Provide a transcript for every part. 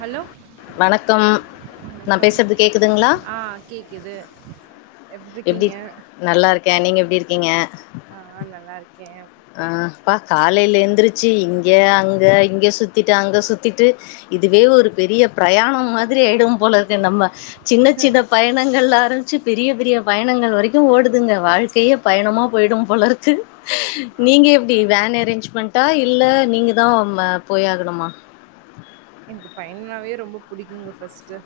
Hello வணக்கம் நா வணக்கம் பேசறது கேக்குதுங்ளா ஆ கேக்குது எப்டி நல்லாருக்கே நீங்க எப்டி இருக்கீங்க ஆ நல்லாருக்கே ஆ ப்பா காலையில எந்திரிச்சி இங்க அங்க இங்க சுத்திட்டு அங்க சுத்திட்டு இதுவே ஒரு பெரிய பிரயாணம் மாதிரி ஆயிடு போல இருக்கு நம்ம சின்ன சின்ன பய ணங்கள்ல ஆரம்பிச்சி பெரிய பெரிய பயணங்கள் வரைக்கு ஓடுதுங்க வாழ்க்கையே பயணமா போய்டு போலருக்கு நீங்க எப்டி அப்டிங்களா வேன் அரேஞ்ச்மண்டா இல்ல நீங்க தா ம போயாகனுமா எனக்கு பயணாவே ரொம்ப புடிக்குங்க ஃபர்ஸ்ட்டு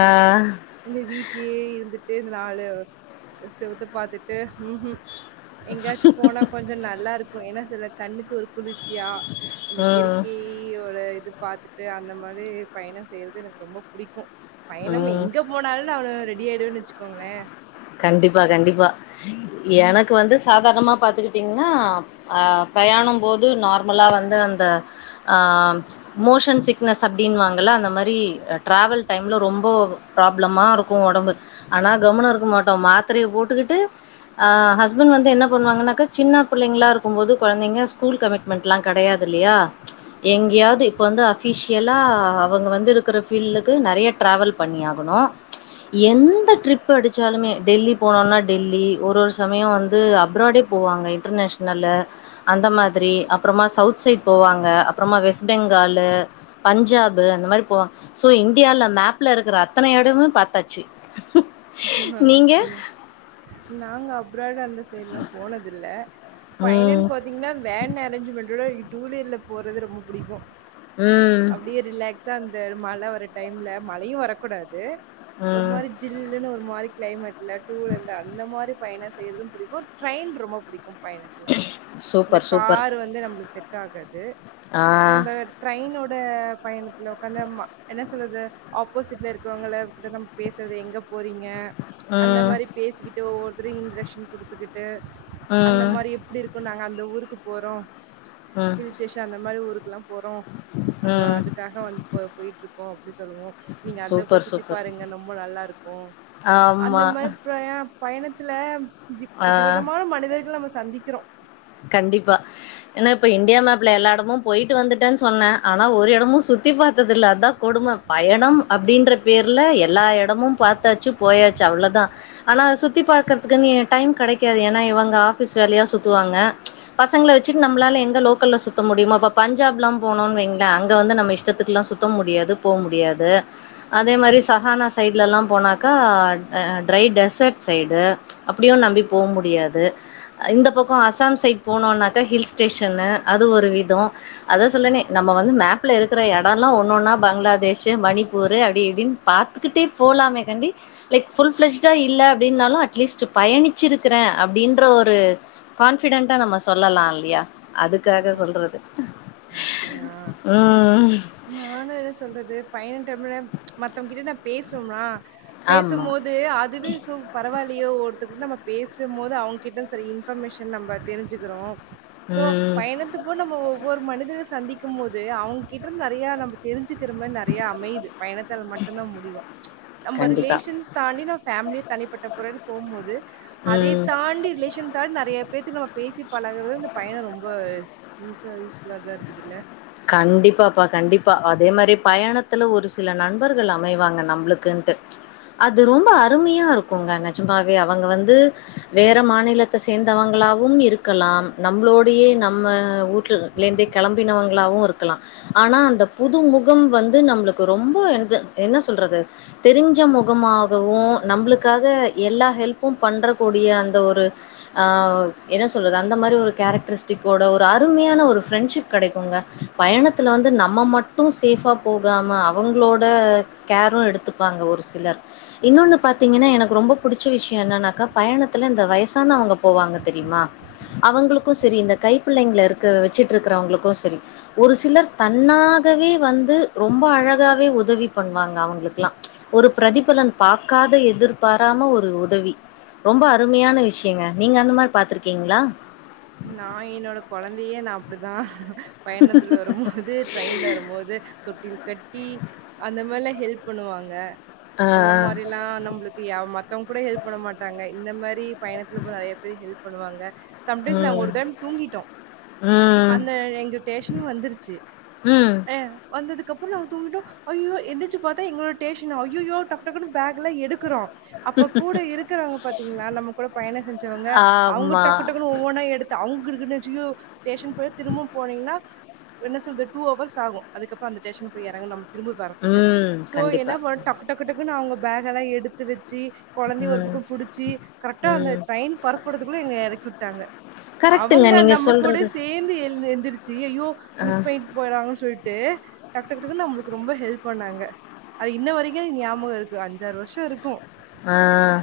ம் ஆஹ் இந்த வீட்லேயே இருந்துட்டு இந்த நாலு செவுத்த பாத்துட்டு ம் ம் எங்காய்ச்சு போனா கொஞ்ச நல்லா இருக்கு ஏனா சில கண்ணுக்கு ஒரு குளிர்ச்சியா அந்த உம் இயற்கையோட இது பாத்து ட்டு அந்த மாரி பயண செய்றது எனக்கு ரொம்ப புடிக்கு பயணம் உம் எங்க போனாலு நானு ரெடி ஆய்டுவேன் வெச்சுகோங்களே கண்டிப்பா கண்டிப்பா எனக்கு வந்து சாதாரணமா பாத்துக்கிட்டீங்னா ஆ பிரயாணம் போது நார்மலா வந்து அந்த ஆ மோஷன் சிக்னஸ் அப்டின்வாங்கள்ள அந்த மாரி ட்ராவல் டைம்ல ரொம்போ ப்ராப்ளமா இருக்கு ஒடம்பு ஆனா கம்முனு இருக்க மாட்டோ மாத்ரய போட்டுக்கிட்டு ஆ ஹஸ்பண் வந்து என்ன பண்வாங்கனாக்கா சின்ன பிள்ளைங்களா இருக்கு போது கொழந்தைங்க ஸ்கூல் கமி ட்மெண்ட்லா கெடையாது இல்லயா எங்கயாவது இப்போ வந்து அஃபிஷியலா அவுங்க வந்து இருக்குற ஃபீல்லுக்கு நெறய டிராவல் பண்ணி ஆகனு எந்த ட்ரிப் அடிச்சாலுமே டெல்லி போனோனா டெல்லி ஒரு ஒரு ஒரு சமயோ வந்து அப்ராடே போவாங்க இன்டர்நேஷ்னல்லு அந்த மாதிரி அப்றமா சவுத் சைட் போவாங்க அப்றமா வெஸ்ட் பெங்காலு பஞ்சாபு அந்த மாரி போவா சோ இந்தியால மேப்ல இருக்கற அத்தன எடமு பாத்தாச்சி அப்டியே நாங்க அப்ராட் அந்த சைட்ல்லா போனதில்ல பயணன் ம் பாத்தீங்னா வேன் அரேஞ்ச் மெண்ட்டோட டூ வீலர்ல போறது ரொம்ப புடிக்கு ம் அப்டியே ரிலாக்ஸா அந்த மழ வர டைம்ல மழையு வரக்கூடாது ஒரு ம் மாரி ஜில்லுன்னு ஒரு மாரி கிளைமேட் இல்ல டூ வீலர்ல அந்த மாரி பயண செய்றதும் புடிக்கு ட்ரெயின் ரொம்ப புடிக்கு பயணத்துல இந்த சூப்பர் சூப்பர் காரு வந்து நம்புளுக்கு செட் ஆகாது ஆ சோ அந்த ட்ரெயினோட பயணத்தில உக்காந்தும்மா என்ன சொல்றது ஆப்போசிட்ல இருக்கிறவங்கள கிட்ட நம் பேசறது எங்கப் போறீங்க அந்த ம் மாரி பேசிக்கிட்டு ஒவ்வொருத்தரு இன்ரக்ஷன் குடுத்துக்கிட்டு அந்த ம் மாரி எப்டிருக்குன்னாங்க அந்த ஊருக்கு போறோ ம் ஹில் ஸ்டேஷன் அந்த மாரி ஊருக்லா போறோ அங்க ம் அதுக்காக வந் போ போய்ட்ருக்கோ அப்டி சொல்லுவோ நீங்க அத போய் சூப்பர் சுத்தி சூப்பர் பாருங்க நொம்ப நல்லாரு க்கு அந்த ஆமா மாரி பிரயா பயணத்துல வித் ஆ விதவெதமான மனிதர்கள நம்ம சந்திக்கிறோ கண்டிப்பா எனா இப்ப இண்டியா மேப்ல எல்லா எடமு போயிட்டு வந்துட்டே சொன்ன ஆனா ஒரு எடமு சுத் தி பாத்ததில்ல அதா கொடும பயணம் அப்டின்ற பேர்ல எல்லா எடமு பாத்தாச்சு போயாச்சு அவ்ளதா ஆனா சுத்தி பாகற்துக்கு இனி டைம் கெடைக்காது ஏனா இவங்க ஆஃபிஸ் வேலயா சுத்துவாங்க பசங்ள வச்சிட் நம்பிளால எங்க லோக்கல்ல சுத்த முடியுமா இப்ப பஞ்சாப்லா போனோன் வைங்ள அங்க வந்து நம்ம இஷ்டத்துக்கிலா சுத் த்த முடியாது போ முடியாது அதே மாரி சஹானா சைட்லலா போனாகா ஆ ட்ரை டெஸட் சைடு அப்டியு நம்பி போம் முடியாது இந்த பக்கோ அஸாம்ஸ் சைட் போனோனாக்க ஹில் ஸ்டேஷன்னு அது ஒரு வித அத சொல்லறனே நம்ம வந்து மேப்ல இருக்கிற எடொல்லா ஒன்னொன்னா பங்ளாதேஷு மணிப்பூரு அப்டி இப்டின் பாத்துக்கிட்டே போலாமே கண்டி லைக் ஃபுல் ஃபிளஜ்டா இல்ல அப்டின்னாலு அட்லீஸ்டு பயணிச்சிருக்கிறே அப்டின்ற ஒரு ஃபிடன்டா நம்ம சொல்லலால்லியா அதுக்காக ஆ சொல்றது ம் நானு என்ன சொல்றது பயண டைம்ல மத்தவ்ங் கிட்ட நா பேசுவோம்னா பேசு ஆமா போத் து அதுவே சு பரவால்லியோ ஒருத்தங்கிட் நம்ம பேசுமோது அவுங்கிட்ட சரி இன் ஃபர்மேஷன் நம்ப தெரிஞ்சுக்குறோ சோ ம் பயணத்தப்போ நம்மோ ஒவ்வொரு மனிதர்க சந்திக்குமோது அவுங்கிட்ட நெறய நம்ப தெரிஞ்சுக்குற மர் நெறயா அமைய்து பயணத்தால மட்டுந்தா முடியு நம்ப கண்டிப்பா ரிலேஷன்ஸ் தாண்டி நா ஃபேம்லிய தனிப்பட்ட புறன் போமோது அதயு ம் தாண்டி ரிலேஷன் தாண் நெறய பேத்து நம்ம பேசி பழகர்து இந்த பயண ரொம்ப யூஸா யூஸ்ஃபுல்லா தா இருக்குதுல்ல கண்டிப்பாப்பா கண்டிப்பா அதே மாரி பயணத்துல ஒரு சில நண்பர்கள் அமைவாங்க நம்புளுக்குன் அது ரொம்ப அருமியா இருக்குங்க நெஜுமாவே அவுங்க வந்து வேற மாநிலத்த சேந்தவங்களாவு இருக்கலா நம்ப்ளோடியே நம்ம ஊர்ல லேந்தே கெளம்பினவங்களாவு இருக்கிலா ஆனா அந்த புது முகம் வந்து நம்புளுக்கு ரொம்ப என் து என்ன சொல்றது தெரிஞ்ச முகமாகவு நம்புளுக்காக எல்லா ஹெல்ப்பு பண்றக்கூடிய அந்த ஒரு ஆ என்ன சொல்றது அந்த மாரி ஒரு கேரக்டரிஸ்டிக்கோட ஒரு அருமியான ஒரு ஃபிரண்ஷிப் கெடைக்குங்க பயணத்துல வந்து நம்ம மட்டு சேஃபா போகாம அவுங்ளோட கேரு எடுத்துப்பாங்க ஒர் சிலர் இன்னோனு பாத்தீங்கன்ன எனக்கு ரொம்ப புடிச்ச விஷ்ய என்னனாக்கா பயணத்துல இந்த வயசானவங்க போவாங்க தெரியுமா அவங்களுக்கு செரி இந்த கைப்புள்ளங்ளருக்க வெச்சிட்ருக்கிறவங்களுக்கு செரி ஒரு சிலர் தன்னாகவே வந்து ரொம்ப அழகாவே உதவி பண்வாங்க அவுங்ளுக்லா ஒரு பிரதிபலன் பாக்காத எதிர்பாராம ஒரு உதவி ரொம்ப அருமியான விஷ்யங்க நீங்க அந்த மார் பாத்துருக்கீங்ளா நா என்னோட கொழந்தியே நா அப்டிதா பயணத்துல வருமோது ட்ரெயின்ல வருமோது தொட்டில் கட்டி அந்தமெர்ல ஹெல்ப் பண்ணுவாங்க ஆ, அந்த மாரில்லா நம்ளுக் கியா மத்தவங் கூட ஹெல்ப் பண்ண மாட்டாங்க இந்த மாரி பயணத்துல போர நெறையா பேரு ஹெல்ப் பண்ணுவாங்க சம் ஆ. நாங் ம். ஒரு டைம் தூங்கிட்டோ ம். அந்த எங்க டேஷன்னு வந்துருச்சி ம். ஆ வந்ததுக்கப்புறோ நாங் தூங்கிட்டோ ஐயோ எந்திச்சு பாத்தா எங்ளோட டேஷ்னு ஐய்யோ டக் டக்குனு பேக்குல எடுக்குறோ அப்போ கூட இருக்குறவங்க பாத்தீங்ளா நம்மோ கூட பயண செஞ்சவ்ங்க அவ்ங்கு ஆமா. டக்கு டக்குனு ஒவ்வொன்னா எடுத்து அவங்க இருக்குணாசியு ஸ்டேஷன் போய் திருப்பவு போனீங்கனா என்ன சொல்றது டூ அவர்ஸ் ஆகு அதுக்கப்றோ அந்த ஸ்டேஷன் போய் இறங்க நம்ம திரும்ப வரதுக்கு ம். சோ என்ன கண்டிப்பா. பண் டக் டக்கு டக்குன்னு அவங்க பேகல்லா எடுத்து வச்சு குழந்தய ஒரு ம். பக்கோ புடிச்சு கரெக்டா அந்த ம். ட்ரைன் பரப்புடுறதுக்குள்ள எங்கள எறக்கி விட்டாங்க கரெக்ட்டுங்க அவங்க நீங்க நம்ம கூட சொல்றது. சேந்து எழ்ந்து எந்திரு ஜீ ஐஐயோ அ, மிஸ் பண்ணிட்டு போயறாங்கன்னு சொல்ட்டு டக் டக் டக்குன்னு நம்மளுக்கு ரொம்ப ஹெல்ப் பண்ணாங்க அது இன்ன வரைக்கு என் ஞாபக இருக்கு அஞ்சாறு வருஷ இருக்கு ஆ ஆ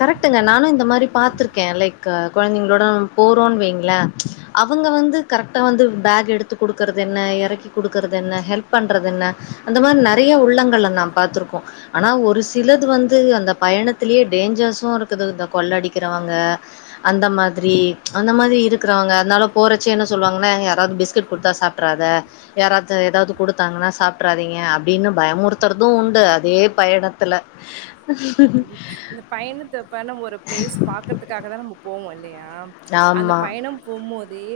கரெக்டங்க நானு இந்த மாரி பாத்துருக்கே லைக் கொழந்தைங்ளோட நம்ம போறோன்னு வைங்கள ம்ச் அவங்க வந்து கரெக்டா வந்து பேக் எடுத்து கொடுக்குறது என்ன இறக்கி கொடுக்குறது என்ன ஹெல்ப் பண்றது என்ன அந்த மாரி நெறையா உள்ளங்கள்ள நாம் பாத்திருக்கோ ஆனா சிலது வந் து அந்த பயணத்திலேயே டேஞ்சர்ஸ் இருக்குது இந்த கொள்ள அடிக்கிறவங்க அந்த மாதிரி ம்ச் அந்த மாதிரி இருக்கிறவங்க அதனால போறச்சு என்ன சொல்லுவாங்க யாராவது பிஸ்கட் கொடுத்தா சாப் ட்ராத யாராவது ஏதாது கொடுத்தாங்கன்னா சாப்டறாதீங்க அப் டின்னு பயமுறுத்துறது உண்டு அதே பயணத்துல கண்டிப்பா இந்த பயணத்தப்ப நம்ம ஒரு ப்ளேஸ் பாக்குறதுக்காக தா நம்ம போவோ இல்லையா அந்த ஆமா பயணம் போம்போதே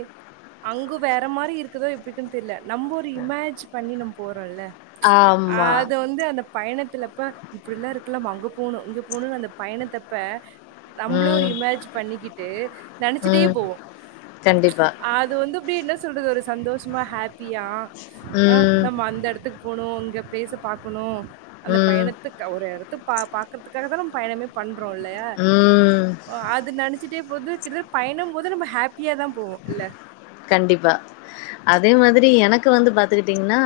அங்கு வேற மாரி இருக்குதோ இருக்குன் தெர்ல நம்ம ஒரு இமேஜ் பண்ணி நம் போறோல்ல ம்ச் ஆமா அதது வந்து அந்த பயணத்துலப்ப இப்டி எல்லா இருக்கல நம்ம அங்க போணு இங்க போணுனு அந்த பயணத்தப்ப நம்மளே ஒரு ம் இமேஜ் பண்ணிக்கிட்டு நெனைச்சிட்டே ம் போவோ கண்டிப்பா ம்ச் அது வந்து அப்டி என்ன சொல்றது ஒரு சந்தோஷமா ஹாப்பியா அ ம் நம்ம அந்த இடத்துக்கு போனு இங்க ப்ளேஷ பாக்கணு அந்த ம் பயணத்துக்கு ஒரு இடத்து பா பாக்கறதுக்காக தா நாம் பயணமே பண்றோ இல்லையா ம் அது நெனைச்சிட்டே போது கிட்ட பயணம் போது நம்ம ஹேப் பியா தா போவு இல்ல கண்டிப்பா அதே மாதிரி எனக்கு வந்து பாத்துகிட்டீங்கன்னா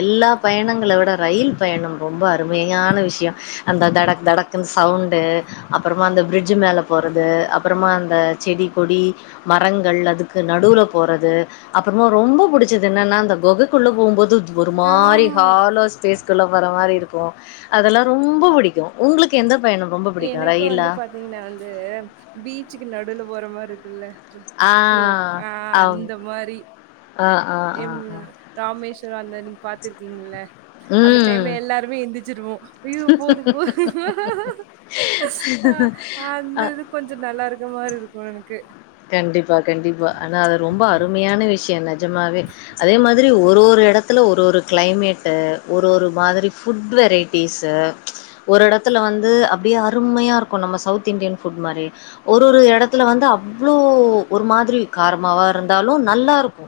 எல்லா பயணங்கள விட ரயில் பயணம் ரொம்ப அருமையான விஷய அந்த தடக் தடக்குனு சவுண்டு அப்புறமா அந்த பிரிட்ஜ் மேல போறது அப்புறமா அந்த செடி கொடி மரங்கள் அ துக்கு நடுவுல போறது அப்புறமா ரொம்ப புடிச்சது என்னன்னா அந்த கொகைக்குள்ள போம்போது ஒரு மாரி ஆமா. ஹாலோ ஸ்பேஸ்குள்ள போற மாரி இருக் கும் அதெல்லா ரொம்ப பிடிக்கும் உங்களுக்கு எந்த பயண எனக்கு வந்து பாத்தீங்கன்னா வந்து பீச்சுக்கு நடுவுல போற மாரி இருக்குள்ள ஆ. ஹலோ ஆ ஆம். அந்த மாரி ஆ, ஆ, ஆ, எம் ஆ. ராமேஸ்வர அந்த நீங்க பாத்துருக்கீங்கல்ல அந்த ம். டைம்ல எல்லாருமே எந்திச்சிருவோ ஐயோ போது போ அ அந்த இது கொஞ்ச நல்லா இருக்க மாரி இருக்கு எனக்கு கண்டிப்பா கண்டிப்பா ஆனா அது ரொம்ப அருமையான விஷய என்ன நெஜமாவே அதே மாதிரி ஒரு ஒரு இடத்து த்துல ஒரு ஒரு க்ளைமேட்டு ஒரு ஒரு மாதிரி ஃபுட் வெரைட்டிஸு ஒரு எடத்துல வந்து அப்டியே அருமையாருக்கு நம்ம சவுத் இண்டியன் ஃபுட் மாரி ஒர ஒரு எடத்துல வந்து அவ்ளோ ஒரு மாதிரி காரமாவாருந்தாலு நல்லாருக்கு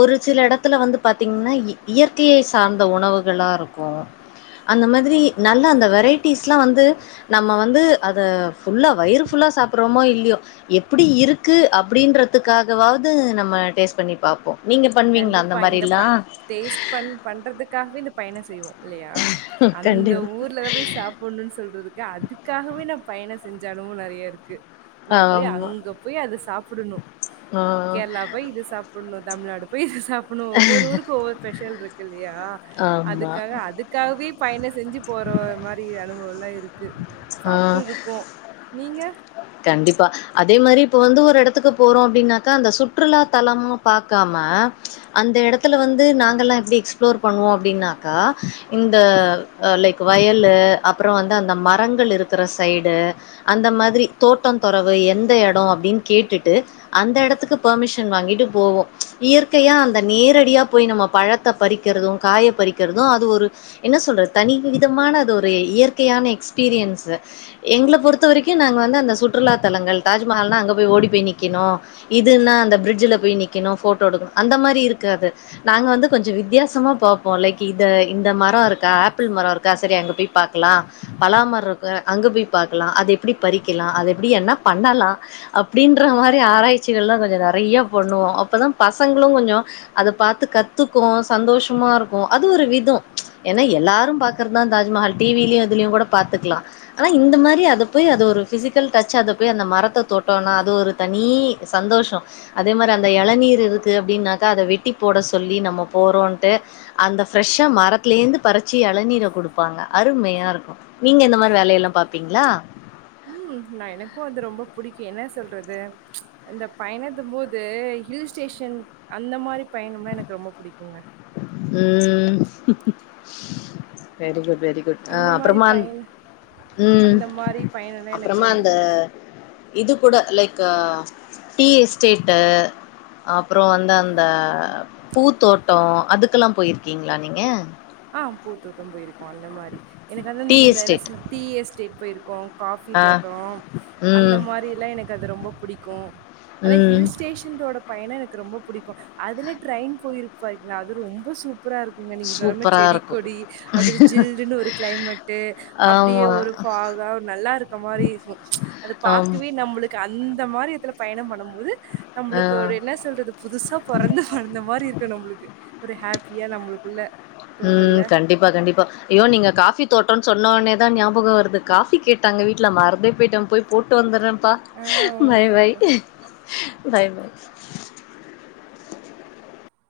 ஒரு சில எடத்துல வந்து பாத்தீங்ன்னா இயற்கையை சார்ந்த உணவுகளாருக்கு அந்த மாதிரி நல்ல அந்த வெரைட்டிஸ்லா வந்து நம்ம வந்து அத ஃபுல்லா வயிறுஃபுல்லா சாப்புட்றோமோ இல்லியோ புடி இருக்கு அப்டின்றத்துக்காகவாவ்து நம்ம டேஸ் பண்ணிபாப்போ கண்டிப்பா இந்த ப்ப டேஸ்ட் பண் பண்றதுக்காஹ்வே இந்த பயண செய்வோ இல்லியா அந்த கண்டிப்பா ஊர்ல போய் சாப்பின்ணுன் சொல்றது ங்க அதுக்காகவே நா பயண செஞ்சாலு நெறையருக்கு நா போய் ஆமா அங்க போய் அத சாப்புடுணு ஆ கேர்ளா போய் இது சாப்புன்ணு தமிழ்நாடு போயிர் சாப்பின்ணு ஒவ்வொரு ஊருக்கு ஒவ்வொரு ஸ்பெஷல்ருக்கு இல்லியா ஆமா அதுக்காக அதுக்காகவே பயண செஞ்சு போற மாரி அனுபவெல்லா இருக்கு ஆ சாப்ட்டுருக்கு நீங்க கண்டிப்பா அதே மாரி இப்ப வந்து ஒரு எடத்துக்கு போறோ அப்டின்னாக்கா அந்த சுற்றுலா தலமு பாக்காம அந்த எடத்துல வந்து நாங்கல்லா எப்டி எக்ஸ்பிளோர் பண்ணுவோ அப்டின்னாக்கா இந்த அ லைக் வயலு அப்பற வந்து அந்த மரங்கள் இருக்கிற சைடு அந்த மாதிரி தோட்ட தொறவு எந்த எடொ அப்டின் கேட்டுட்டு அந்த டத்துக்கு பர்மிஷன் வாங்கிட்டு போவோ இயற்கையா அந்த நேரடியா போய் நம்ம பழத் த்த பறிக்கிறது காய பறிக்கிறது அது ஒரு என்ன சொல்றது தனி விதமான அது ஒரு இயற்கையான எக்ஸ்பீரியன்ஸ்ஸு எங்க்ள பொறுத்த வரைக்கு நாங்வந்து அந்த சுற்றுலா தலங்கள் தாஜ்மஹால்னா அங்க போய் ஓடி போய் நிக்கிணு இதுன்னா அந்த பிரிட்ஜுல போய் நிக்குணு ஃபோட்டோ எடுக்குணு அந்த மாரி இருக்காது நாங்க வந்து கொஞ்சொ வித்யாசமா பாப்போ லைக் இத இந்த மரொருக்கா ஆப்பிள் மரொருக்கா சரி அங்க போய் பார்க்குலா பலாமரக்க அங்க போய் பாக்கலா அது எப்புடி பறிக்குலா அது எப்டி என்ன பண்ணலா அப்படின்ற மாரி ஆராய்ச்சிகள்லா கொஞ்சொ நெறைய பண்ணுவோ அப்பதா பசங்க ங்ளு கொஞ்சொ அத பாத்து கத்துக்கூ சந்தோஷமாருக்கு அது ஒரு விதொ என்னா எல்லாரும் பாக்குறதுதா தாஜ்மஹால் டிவிலயு இதுலியு கூட பாத்துக்லா அனா இந்த மாதிரி அத போய் அது ஒரு ஃபிசிக் டச்சத போய் அந்த மரத்த தொட்டன்னா அது ஒரு தனி சந்தோஷ அதே மாரி அந்த இளநீர் இருக்கு அப்டின்னாக்கா அத வெட்டி போட சொல்லி நம்ம போறோன்ட்டு அந்த ஃப்ரெஷ்ஷா மரத்லேந்து பறிச்சி எளநீரை கொடுப்பாங்க அருமையாருக்கு நீங்க இந்த மாதிரி வேலயெல்லா பாப்பீங்களா ம் நா எனக்கூ அது ரொம்ப புடிக்கு என்னா சொல்றது இந்த பயணத்துபோது ஹில் ஸ்டேஷன் அந்த மாரி பயணம்னா எனக்கு ரொம்ப புடிக்குங்க உம் வெரிகுட் வெரி குக் அந்த ம் மாரி அப்றமா அந் பயண ம் அந்த மாரி பயணம்னா எனக்கு அப்புறமா ரொம்ப அந்த பு இது கூட லைக்கு டீ‌எஸ்டேட்டு அப்றோ வந்து அந்த பூத்தோட்டொ அதுக்கெல்லா போயிர்க்கீங்களா நீங்க ஆ பூத்தோட்டம் போய்ருக்கோ அந்த மாரி எனக்கு வந்து டீ அந்த எஸ்டேட் எலசு டீ எஸ்டேட் போயிருக்கோ காஃபி ஆ தோட்டோ அந்த ம் மாரியில்லா எனக்கு அது ரொம்ப புடிக்கூ அனா ம் ஹில் ஸ்டேஷன்டோட பயணொ எனக் ரொம்ப புடிக்குஅதுல ட்ரெயின் போயிருக் பாருங்கள அது ரொம்ப சூப்பரா இருக்குங்க நீங்க சொன்ன மரி சூப்பரா இருக்கு செடிக்கொடி அப்டி ஜில்லுன்னு ஒரு கிளைமேட்டு் அப்டியே ஆமா ஒரு ஃபாகா நல்லா இருக்க மாரி இருக்கு அது ஆம் பாக்கவே நம்ளுக்கு அந்த மாரி இத்துல பயணம் பண்ணும் போது ஆ நம்ளுக்கு ஒரு என்ன சொல்றது புதுசா பொறந்து வளந்த மாரி இருக்கு நம்ளுக்கு ஒரு ஹாப்பியா நம்ளுக்குள்ள ம் கண்டிப் பா கண்டிப்பா ஐயோ நீங்க காஃபி தோட்டோன் சொன்னோனே தா ஞாபகம் வருது காஃபி கேட்டாங்க வீட்ல மறந்தே போய்ட்ட போய் போட்டு வந்தர்றன்ப்பா ஆ பை பை ஓகேப்பா பாய் பாய்